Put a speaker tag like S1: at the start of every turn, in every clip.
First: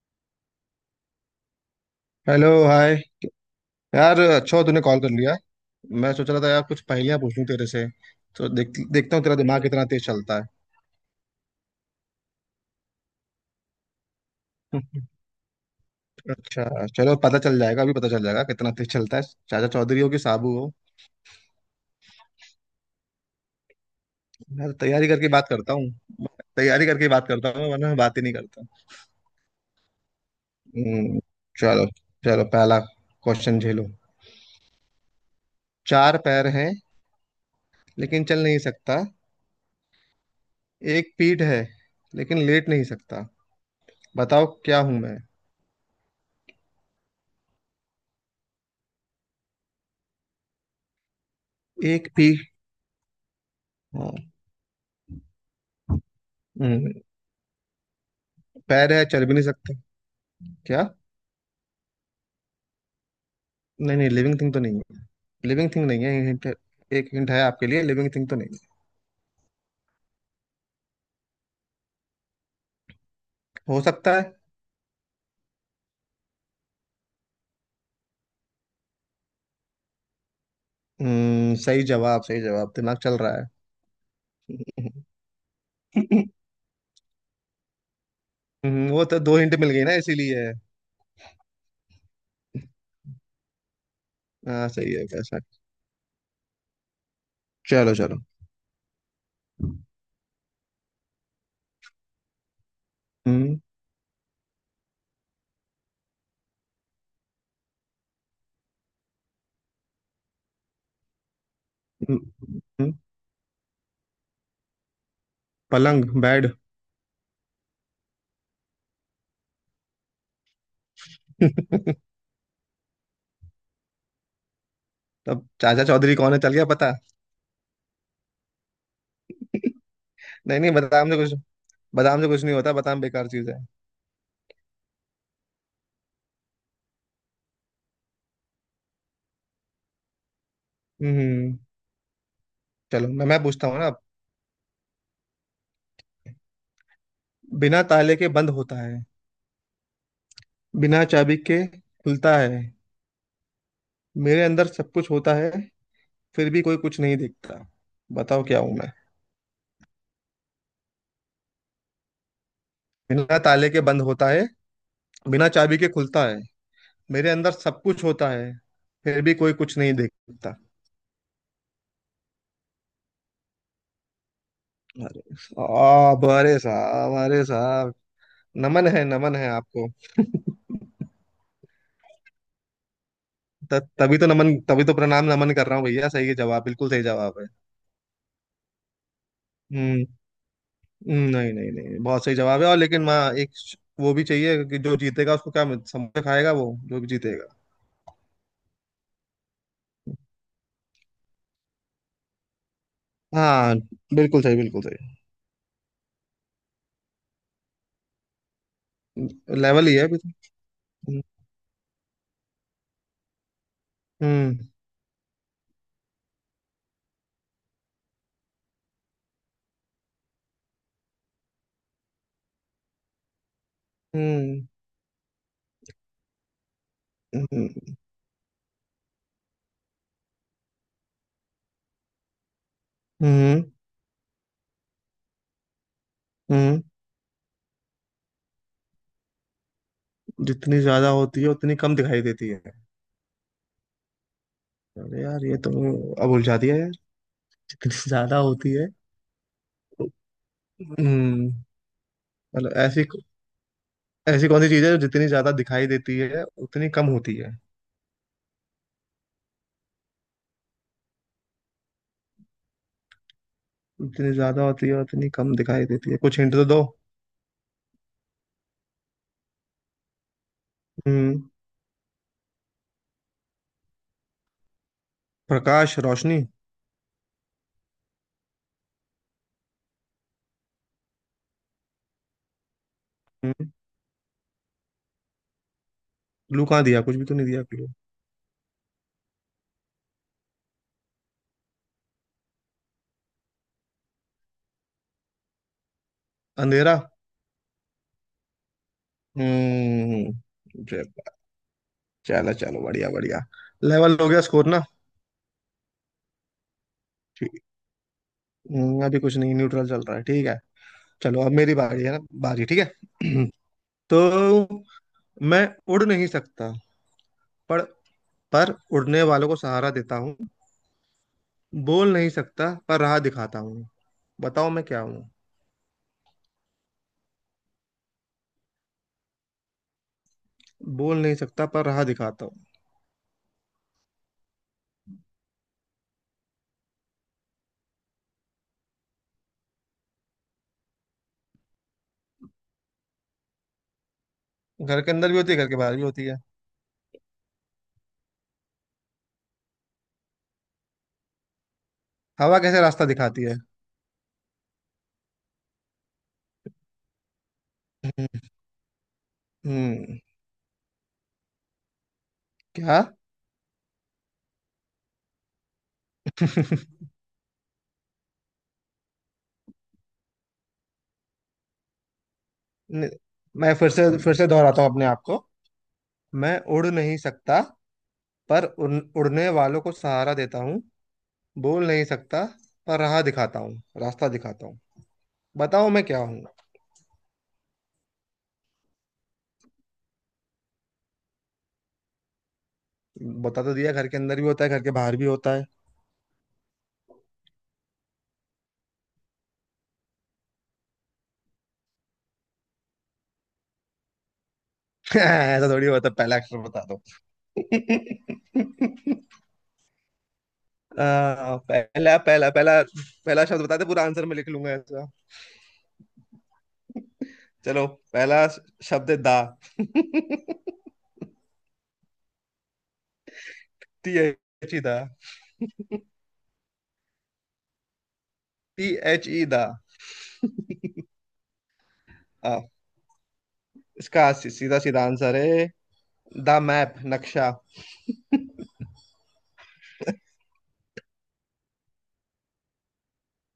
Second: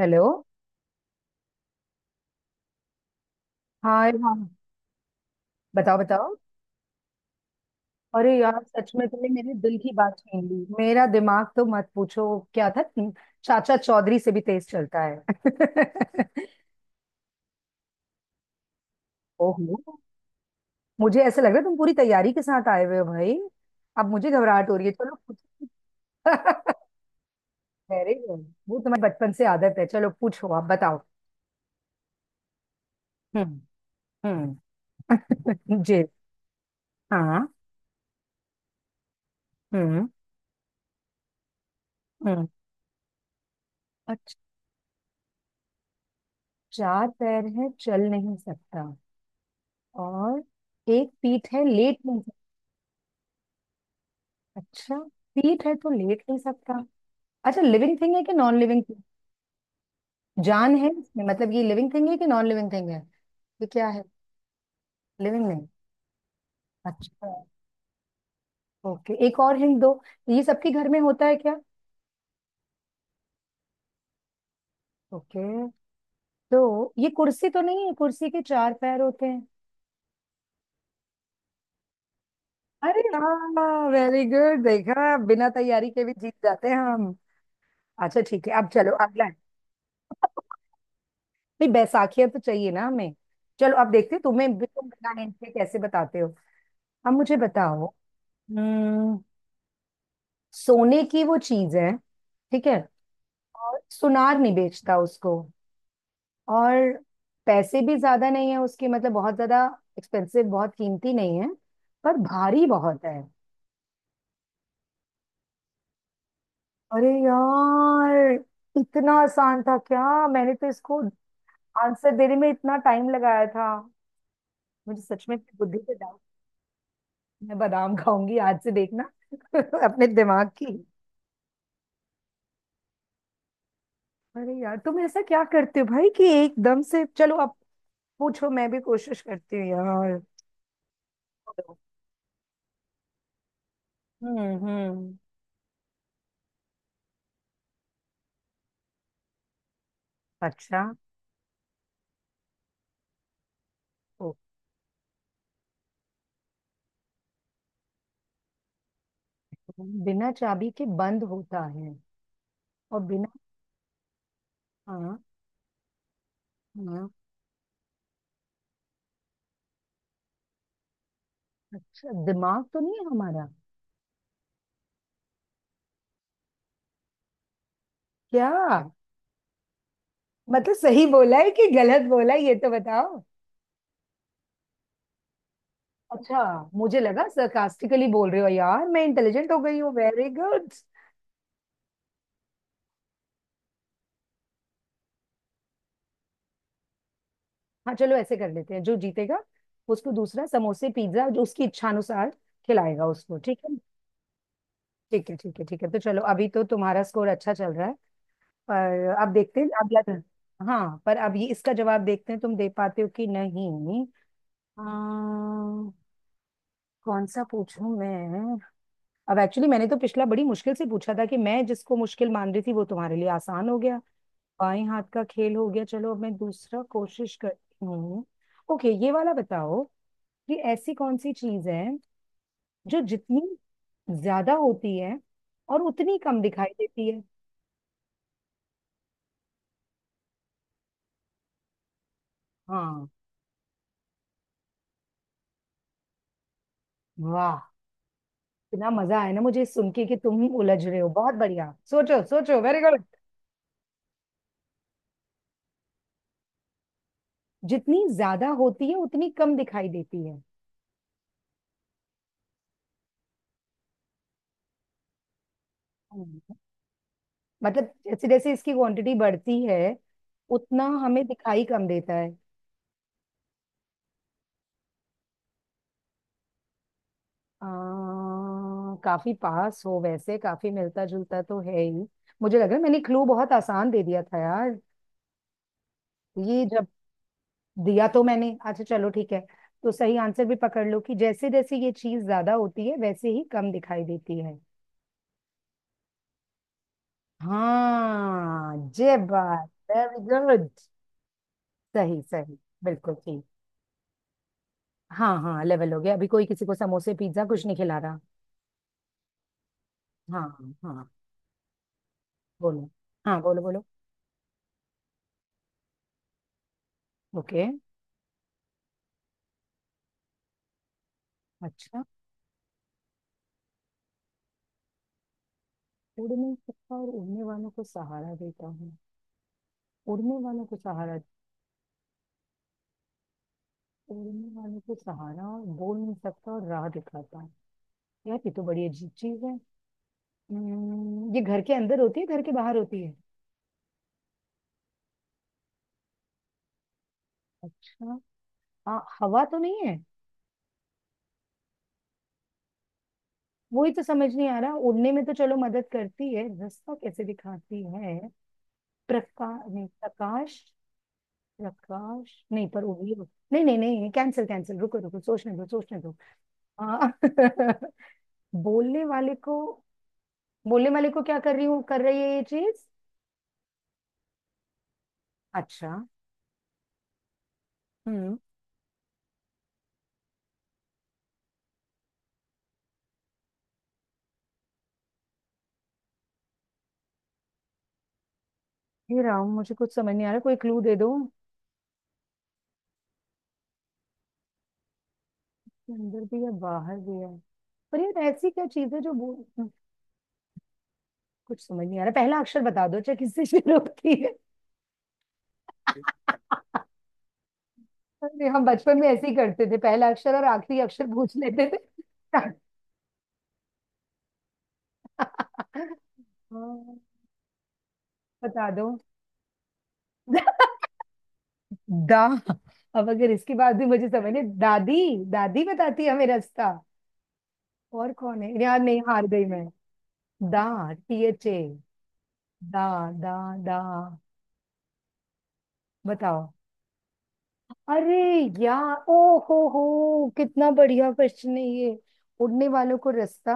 S1: Hello.
S2: Hello hi.
S1: हाँ, अरे
S2: यार
S1: हाँ।
S2: अच्छा हो तूने कॉल कर लिया।
S1: बताओ
S2: मैं सोच
S1: बताओ।
S2: रहा था यार कुछ पहेलियां पूछ लूं तेरे से।
S1: अरे
S2: तो
S1: यार,
S2: देख
S1: सच में
S2: देखता हूँ
S1: तुमने
S2: तेरा
S1: मेरे
S2: दिमाग
S1: दिल
S2: कितना
S1: की
S2: तेज
S1: बात
S2: चलता
S1: छीन
S2: है।
S1: ली। मेरा दिमाग तो मत पूछो। क्या था तीन- चाचा चौधरी से भी तेज चलता है।
S2: अच्छा। चलो पता चल जाएगा, अभी पता चल जाएगा कितना तेज चलता है। चाचा
S1: ओहो।
S2: चौधरी हो कि साबू हो।
S1: मुझे ऐसा लग रहा है तुम पूरी तैयारी के साथ आए हुए हो भाई। अब मुझे
S2: मैं
S1: घबराहट
S2: तो
S1: हो रही है।
S2: तैयारी
S1: चलो
S2: करके बात
S1: पूछो।
S2: करता हूँ। तैयारी करके बात करता हूँ वरना मैं
S1: वेरी
S2: बात ही नहीं
S1: गुड।
S2: करता।
S1: वो तुम्हारे बचपन से आदत है। चलो पूछो, आप बताओ।
S2: हम्म, चलो। चलो पहला क्वेश्चन
S1: हम्म।
S2: झेलो।
S1: हम्म। जी।
S2: चार पैर हैं
S1: हाँ।
S2: लेकिन चल नहीं सकता।
S1: हम्म।
S2: एक पीठ है लेकिन
S1: हम्म।
S2: लेट नहीं सकता।
S1: अच्छा।
S2: बताओ क्या हूं मैं।
S1: चार पैर है, चल नहीं सकता। और एक पीठ है, लेट
S2: एक
S1: नहीं
S2: पीठ,
S1: सकता।
S2: हाँ।
S1: अच्छा, पीठ है तो लेट नहीं सकता।
S2: हम्म,
S1: अच्छा, लिविंग थिंग है कि नॉन लिविंग
S2: पैर
S1: थिंग।
S2: है, चल भी नहीं सकते।
S1: जान
S2: क्या?
S1: है इसमें मतलब, ये लिविंग थिंग है कि नॉन लिविंग थिंग है। ये क्या
S2: नहीं
S1: है।
S2: नहीं, लिविंग थिंग तो नहीं है।
S1: लिविंग नहीं।
S2: लिविंग थिंग नहीं है, हिंट। एक हिंट
S1: अच्छा।
S2: है आपके लिए, लिविंग थिंग तो नहीं।
S1: ओके, एक और हिंट दो। ये सबके घर में होता है क्या।
S2: है, हो सकता है।
S1: ओके, तो ये कुर्सी तो नहीं है, कुर्सी के चार पैर होते हैं।
S2: सही जवाब, सही जवाब, दिमाग
S1: अरे
S2: चल रहा है।
S1: हाँ, वेरी गुड। देखा, बिना तैयारी के भी जीत जाते हैं हम। अच्छा ठीक है, अब चलो
S2: वो तो
S1: अगला। है।
S2: दो हिंट मिल गई ना इसीलिए।
S1: नहीं, बैसाखियां तो चाहिए ना हमें। चलो अब देखते हैं तुम्हें भी,
S2: हाँ
S1: तुम
S2: सही है,
S1: बिना हिंट
S2: कैसा?
S1: के कैसे बताते हो। अब मुझे बताओ।
S2: चलो चलो।
S1: हम्म, सोने की वो चीज है, ठीक है।
S2: हम्म,
S1: और सुनार नहीं बेचता उसको। और पैसे भी ज्यादा नहीं है उसके, मतलब बहुत ज्यादा एक्सपेंसिव, बहुत कीमती नहीं है। पर
S2: हम्म,
S1: भारी
S2: हम्म,
S1: बहुत है।
S2: पलंग बेड।
S1: अरे यार, इतना आसान था क्या। मैंने तो इसको आंसर देने में इतना टाइम लगाया था। मुझे सच में
S2: तब
S1: अपनी बुद्धि
S2: चाचा
S1: पे।
S2: चौधरी कौन है चल गया पता।
S1: मैं बादाम खाऊंगी आज से, देखना। अपने दिमाग
S2: नहीं
S1: की।
S2: नहीं, बादाम से कुछ नहीं होता, बादाम बेकार चीज है।
S1: अरे यार, तुम ऐसा क्या करते हो भाई कि एकदम से। चलो अब पूछो, मैं भी कोशिश करती हूँ यार।
S2: हम्म। चलो मैं पूछता हूँ ना।
S1: हम्म। हम्म।
S2: बिना ताले के बंद होता है।
S1: अच्छा।
S2: बिना चाबी के खुलता है।
S1: ओके।
S2: मेरे अंदर सब कुछ होता है, फिर भी कोई कुछ नहीं देखता। बताओ क्या हूं मैं।
S1: बिना चाबी के बंद होता है और बिना।
S2: बिना ताले के बंद होता है।
S1: हाँ।
S2: बिना चाबी के खुलता है।
S1: हाँ।
S2: मेरे अंदर सब कुछ होता है, फिर भी कोई कुछ नहीं देखता।
S1: अच्छा, दिमाग तो नहीं है हमारा।
S2: अरे साहब, अरे साहब, अरे साहब।
S1: क्या।
S2: नमन है आपको।
S1: मतलब सही बोला है कि गलत बोला है ये तो बताओ।
S2: तभी तो नमन, तभी तो प्रणाम नमन कर रहा हूँ भैया। सही है
S1: अच्छा।
S2: जवाब, बिल्कुल
S1: मुझे
S2: सही
S1: लगा
S2: जवाब है।
S1: सरकास्टिकली बोल रहे हो यार। मैं इंटेलिजेंट हो गई हूँ,
S2: हम्म।
S1: Very good.
S2: नहीं नहीं नहीं, बहुत सही जवाब है। और लेकिन माँ वो भी चाहिए कि जो जीतेगा उसको क्या समोसा खाएगा वो, जो भी जीतेगा।
S1: हाँ चलो, ऐसे कर लेते हैं। जो जीतेगा उसको दूसरा समोसे पिज्जा जो उसकी इच्छानुसार खिलाएगा उसको, ठीक है।
S2: हाँ, बिल्कुल सही, बिल्कुल सही।
S1: ठीक है, ठीक है, ठीक है, तो चलो। अभी तो तुम्हारा स्कोर अच्छा चल रहा है, पर अब देखते हैं
S2: लेवल ही
S1: अगला
S2: है अभी
S1: turn।
S2: तो।
S1: हाँ, पर अब ये इसका जवाब देखते हैं तुम दे पाते हो कि नहीं।
S2: हम्म।
S1: अम्म, कौन सा पूछूं मैं। अब एक्चुअली, मैंने तो पिछला बड़ी मुश्किल से पूछा था कि मैं जिसको मुश्किल मान रही थी वो तुम्हारे लिए आसान हो गया।
S2: हम्म।
S1: बाएं हाथ का खेल हो गया। चलो अब मैं दूसरा कोशिश
S2: हम्म।
S1: करती
S2: हम्म।
S1: हूँ। ओके, ये वाला बताओ। ये ऐसी कौन सी चीज है जो जितनी
S2: हम्म।
S1: ज्यादा होती है और उतनी कम दिखाई
S2: हम्म,
S1: देती है।
S2: जितनी ज्यादा होती है उतनी कम दिखाई देती है।
S1: हाँ।
S2: अरे यार ये तो, अब उलझा दिया यार।
S1: वाह,
S2: जितनी ज्यादा होती है।
S1: इतना मजा आया ना मुझे ये सुन के कि तुम ही उलझ रहे हो। बहुत
S2: हम्म।
S1: बढ़िया, सोचो सोचो,
S2: मतलब
S1: वेरी गुड।
S2: ऐसी, ऐसी कौन सी चीज है जो जितनी ज्यादा दिखाई देती है उतनी कम होती है?
S1: जितनी ज्यादा होती है उतनी कम दिखाई देती है।
S2: जितनी ज्यादा होती है उतनी कम दिखाई देती है, कुछ हिंट
S1: हम्म।
S2: तो दो।
S1: मतलब जैसे जैसे इसकी क्वांटिटी बढ़ती है, उतना हमें
S2: हम्म।
S1: दिखाई कम देता है।
S2: प्रकाश, रोशनी।
S1: काफी पास हो वैसे, काफी मिलता जुलता तो है ही। मुझे लग रहा है मैंने क्लू बहुत
S2: हम्म।
S1: आसान दे दिया था यार। ये
S2: क्लू कहाँ
S1: जब
S2: दिया, कुछ भी तो नहीं दिया क्लू।
S1: दिया तो मैंने, अच्छा चलो ठीक है, तो सही आंसर भी पकड़ लो कि जैसे जैसे ये चीज ज्यादा होती है वैसे ही कम दिखाई देती है।
S2: अंधेरा।
S1: हाँ, जय बात, वेरी गुड।
S2: हम्म। जय बात।
S1: सही
S2: चलो
S1: सही,
S2: चलो, बढ़िया
S1: बिल्कुल
S2: बढ़िया।
S1: ठीक।
S2: लेवल हो गया स्कोर ना।
S1: हाँ हाँ, लेवल हो गया। अभी कोई किसी को समोसे पिज्जा
S2: ठीक।
S1: कुछ नहीं खिला रहा।
S2: अभी कुछ नहीं, न्यूट्रल चल रहा है,
S1: हाँ
S2: ठीक है।
S1: हाँ।
S2: चलो अब मेरी बारी है ना। बारी ठीक
S1: बोलो। हाँ
S2: है।
S1: बोलो बोलो।
S2: तो मैं उड़ नहीं सकता,
S1: ओके।
S2: पर पर उड़ने वालों को सहारा देता हूँ।
S1: अच्छा।
S2: बोल नहीं सकता पर राह दिखाता हूँ। बताओ मैं क्या हूँ।
S1: उड़ नहीं सकता और उड़ने वालों को सहारा देता हूँ। उड़ने वालों को
S2: बोल
S1: सहारा।
S2: नहीं सकता पर राह दिखाता हूँ।
S1: उड़ने वालों को सहारा और बोल नहीं सकता और राह दिखाता हूँ। यार ये तो बड़ी अजीब चीज है। ये घर के अंदर होती है घर के बाहर होती है।
S2: घर के अंदर भी होती है, घर के बाहर भी होती है।
S1: अच्छा। हाँ, हवा तो नहीं है।
S2: हवा कैसे रास्ता दिखाती है?
S1: वही तो समझ नहीं आ रहा, उड़ने में तो चलो मदद करती है, रास्ता कैसे दिखाती है।
S2: हम्म।
S1: प्रकाश नहीं,
S2: हम्म।
S1: प्रकाश।
S2: क्या?
S1: नहीं नहीं नहीं, कैंसिल कैंसिल, रुको रुको, सोचने दो सोचने दो। हाँ। बोलने वाले को, बोलने वाले को क्या कर रही हूँ, कर रही है ये चीज।
S2: न- मैं फिर से दोहराता हूँ अपने आप को।
S1: अच्छा।
S2: मैं उड़ नहीं सकता
S1: हम्म,
S2: पर उड़ने वालों को सहारा देता हूँ। बोल नहीं सकता पर राह दिखाता हूँ, रास्ता दिखाता हूँ। बताओ मैं क्या हूँ।
S1: ये राम मुझे कुछ समझ नहीं आ रहा, कोई क्लू दे दो।
S2: बता तो दिया, घर के अंदर भी होता है, घर के बाहर भी होता है।
S1: अंदर भी है, बाहर भी है, पर यार ऐसी क्या चीज है कुछ समझ नहीं आ रहा। पहला अक्षर बता दो, चाहे किससे शुरू होती है।
S2: ऐसा थोड़ी होता है, पहला अक्षर बता दो।
S1: अरे, हम बचपन में ऐसे ही करते थे, पहला अक्षर और आखिरी अक्षर पूछ
S2: आ,
S1: लेते थे।
S2: पहला पहला शब्द बता दे, पूरा आंसर मैं लिख लूंगा ऐसा।
S1: हाँ,
S2: चलो, पहला
S1: बता दो।
S2: शब्द है दा।
S1: दा। अब अगर इसके बाद भी मुझे
S2: टी
S1: समझ नहीं।
S2: एच ई
S1: दादी,
S2: दा।
S1: दादी बताती है हमें रास्ता और कौन है यार।
S2: टी
S1: नहीं, हार
S2: एच ई
S1: गई मैं।
S2: दा।
S1: दा, THA,
S2: आ,
S1: दा, दा, दा,
S2: इसका सीधा सीधा आंसर है।
S1: बताओ।
S2: द मैप, नक्शा।
S1: अरे यार, ओ हो, कितना बढ़िया क्वेश्चन है ये। उड़ने वालों को रास्ता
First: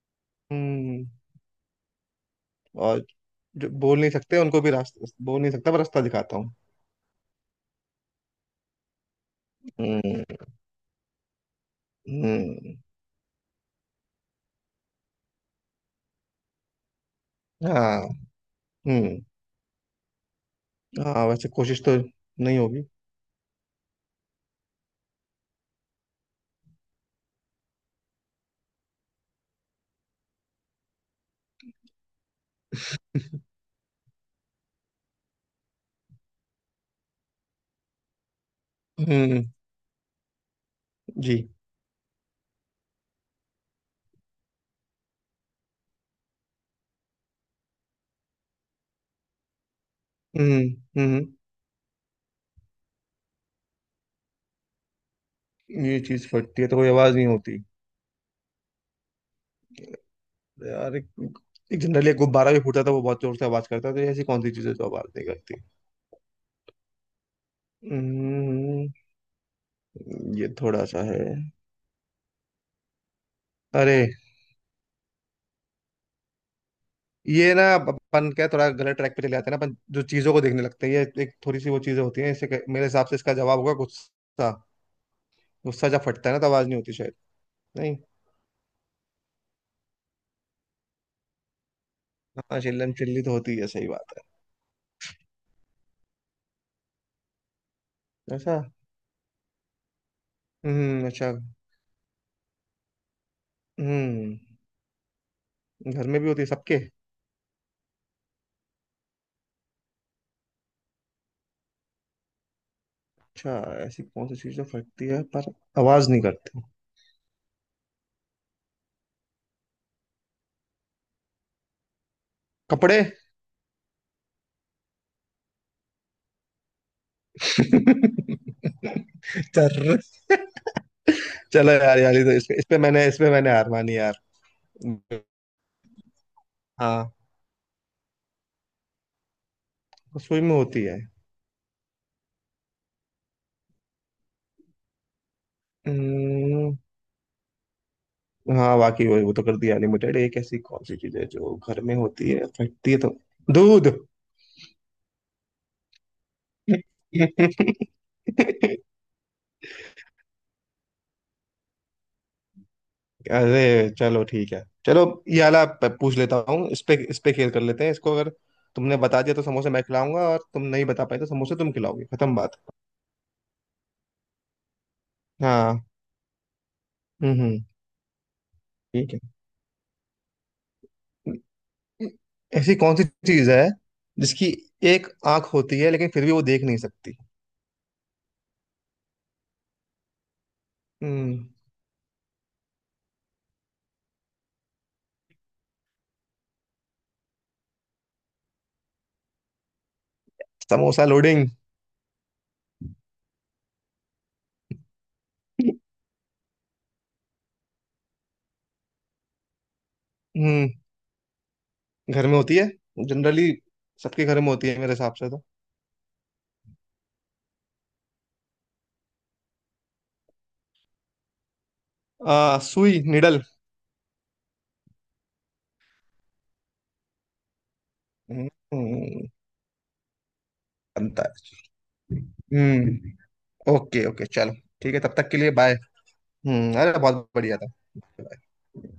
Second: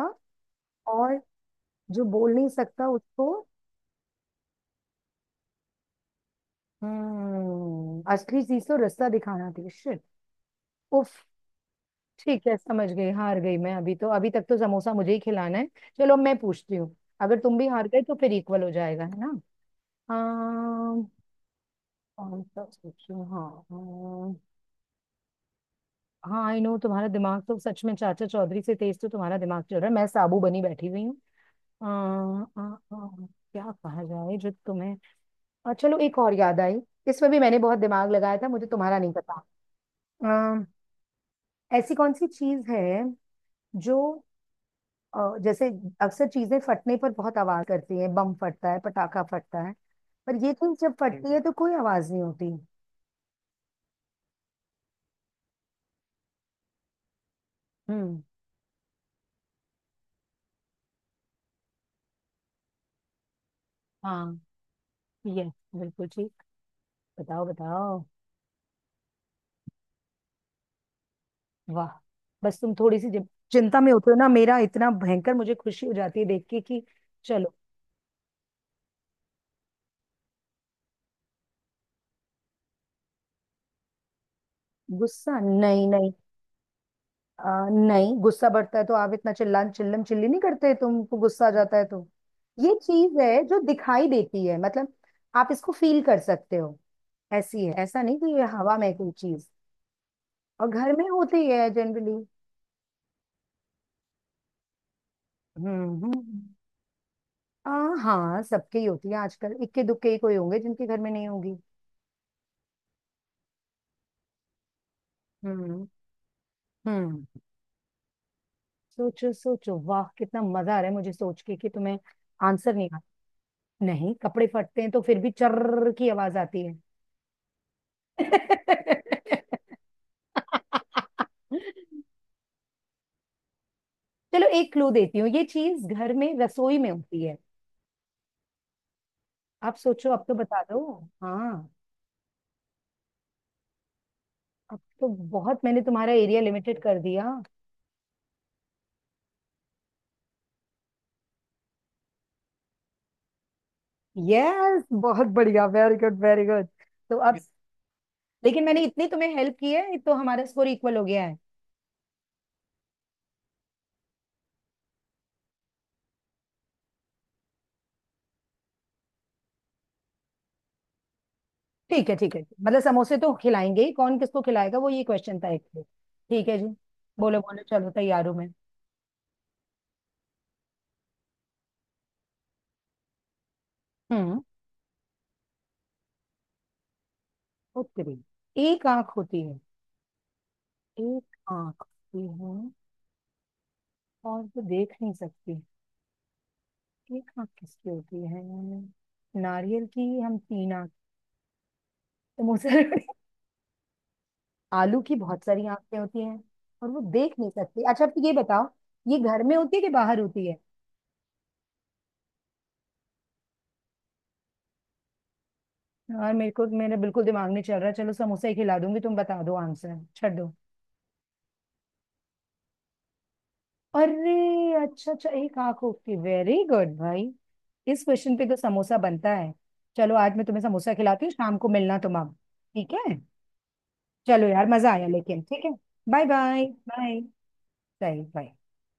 S2: हम्म।
S1: और जो बोल नहीं सकता
S2: और
S1: उसको।
S2: जो बोल नहीं सकते उनको भी रास्ता, बोल नहीं सकता पर रास्ता दिखाता हूँ।
S1: हम्म, असली चीज तो रास्ता दिखाना थी, शिट।
S2: हम्म।
S1: उफ। ठीक है,
S2: हम्म,
S1: समझ गई। हार गई मैं। अभी तो, अभी तक तो समोसा मुझे ही खिलाना है। चलो मैं पूछती हूँ, अगर तुम भी हार
S2: हाँ।
S1: गए तो फिर इक्वल हो जाएगा, है
S2: हम्म।
S1: ना। अम,
S2: हाँ वैसे कोशिश तो
S1: कौन
S2: नहीं
S1: सा
S2: होगी।
S1: पूछूं? हाँ। हाँ, आई नो, तुम्हारा दिमाग तो सच में चाचा चौधरी से तेज, तो तुम्हारा दिमाग चल रहा है, मैं साबू बनी बैठी हुई। आ, आ, आ, क्या कहा जाए जो तुम्हें। और चलो एक और याद आई, इसमें भी मैंने बहुत दिमाग लगाया था, मुझे तुम्हारा नहीं पता।
S2: हम्म।
S1: आ,
S2: जी।
S1: ऐसी कौन सी चीज है जो जैसे अक्सर चीजें फटने पर बहुत आवाज करती है, बम फटता है, पटाखा फटता है, पर ये
S2: हम्म।
S1: चीज जब
S2: हम्म।
S1: फटती है तो कोई आवाज नहीं होती।
S2: ये चीज फटती है तो कोई आवाज नहीं होती?
S1: हम्म।
S2: यार एक जनरली एक गुब्बारा भी फूटता था, वो बहुत जोर से आवाज करता था, तो ऐसी
S1: हाँ,
S2: कौन सी चीजें जो आवाज नहीं
S1: यस,
S2: करती?
S1: बिल्कुल ठीक। बताओ बताओ।
S2: हम्म। ये थोड़ा सा है।
S1: वाह, बस तुम थोड़ी सी चिंता में
S2: अरे
S1: होते हो ना, मेरा इतना भयंकर मुझे खुशी हो जाती है देख के कि
S2: ये
S1: चलो।
S2: ना, अपन क्या थोड़ा गलत ट्रैक पे चले जाते हैं ना, अपन जो चीजों को देखने लगते हैं, ये एक थोड़ी सी वो चीजें होती हैं, इससे मेरे हिसाब से इसका जवाब होगा गुस्सा।
S1: गुस्सा नहीं,
S2: गुस्सा जब
S1: नहीं।
S2: फटता है ना तो आवाज नहीं होती शायद। नहीं,
S1: नहीं, गुस्सा बढ़ता है तो आप इतना चिल्लान चिल्लम चिल्ली नहीं करते, तुमको गुस्सा आ जाता है तो
S2: हाँ
S1: ये
S2: चिल्लम
S1: चीज
S2: चिल्ली तो
S1: है
S2: होती
S1: जो
S2: है, सही
S1: दिखाई
S2: बात।
S1: देती है, मतलब आप इसको फील कर सकते हो, ऐसी है। ऐसा नहीं कि
S2: है
S1: ये
S2: ऐसा।
S1: हवा में कोई चीज, और घर में
S2: अच्छा।
S1: होती है जनरली।
S2: हम्म।
S1: हम्म।
S2: घर में भी होती है
S1: हम्म।
S2: सबके?
S1: हाँ, सबके ही होती है आजकल, इक्के दुक्के ही कोई होंगे जिनके घर में नहीं होगी।
S2: अच्छा। ऐसी कौन सी चीज जो फटती है पर
S1: हम्म।
S2: आवाज नहीं करती?
S1: हम्म। सोचो सोचो, वाह कितना मजा आ रहा है मुझे सोच के कि तुम्हें आंसर नहीं
S2: कपड़े?
S1: आता। नहीं, कपड़े फटते हैं तो फिर भी चर्र की आवाज आती है।
S2: चर्र। चलो यार, यार ये तो इस पे मैंने हार मानी यार।
S1: चलो एक क्लू देती हूँ, ये चीज घर में रसोई में
S2: हाँ।
S1: होती है। आप सोचो, अब तो
S2: रसोई में
S1: बता दो।
S2: होती है?
S1: हाँ, अब तो बहुत मैंने तुम्हारा एरिया
S2: हम्म,
S1: लिमिटेड कर दिया।
S2: हाँ वाकई, वो तो कर दिया लिमिटेड। एक ऐसी कौन सी चीज है जो घर में होती है, फटती है तो? दूध।
S1: यस, बहुत बढ़िया, वेरी गुड, वेरी गुड। तो अब, लेकिन मैंने इतनी तुम्हें हेल्प की है तो हमारा स्कोर इक्वल हो गया है।
S2: अरे चलो ठीक है, चलो ये वाला पूछ लेता हूँ, इस पे खेल कर लेते हैं इसको। अगर तुमने बता दिया तो समोसे मैं खिलाऊंगा, और तुम नहीं बता पाए तो समोसे तुम खिलाओगे,
S1: ठीक है, ठीक
S2: खत्म
S1: है,
S2: बात।
S1: मतलब समोसे तो खिलाएंगे ही, कौन किसको खिलाएगा वो ये क्वेश्चन था एक
S2: हाँ।
S1: तो। ठीक है जी। बोलो
S2: हम्म। हम्म।
S1: बोलो, चलो तैयार हूँ मैं।
S2: ठीक है। ऐसी कौन सी चीज है
S1: हम्म।
S2: जिसकी एक आंख होती है लेकिन फिर भी वो देख नहीं सकती?
S1: उत्तरी, एक आंख होती है। एक
S2: हम्म।
S1: आंख होती है और वो देख नहीं सकती। एक आंख किसकी होती है, नारियल की, हम तीन आंख,
S2: समोसा लोडिंग।
S1: तो मुसर। आलू की बहुत सारी आंखें होती हैं और वो देख नहीं सकती। अच्छा, अब ये बताओ, ये घर में होती है कि बाहर होती है।
S2: हम्म, घर में होती है जनरली, सबके घर में होती है मेरे हिसाब से तो।
S1: यार मेरे को, मेरा बिल्कुल दिमाग नहीं चल रहा। चलो समोसा ही खिला दूंगी, तुम बता दो आंसर, छੱड दो।
S2: आ, सुई, निडल।
S1: अरे, अच्छा अच्छा, एक आंख होती, वेरी गुड भाई। इस क्वेश्चन पे तो समोसा
S2: हम्म,
S1: बनता है। चलो, आज मैं तुम्हें समोसा
S2: बनता
S1: खिलाती हूँ, शाम को
S2: है।
S1: मिलना तुम अब। ठीक है।
S2: हम्म। ओके ओके,
S1: चलो
S2: चलो।
S1: यार, मजा
S2: ठीक है,
S1: आया,
S2: तब तक के
S1: लेकिन
S2: लिए
S1: ठीक है।
S2: बाय।
S1: बाय बाय
S2: अरे
S1: बाय।
S2: बहुत बढ़िया था।
S1: सही, बाय।
S2: Bye.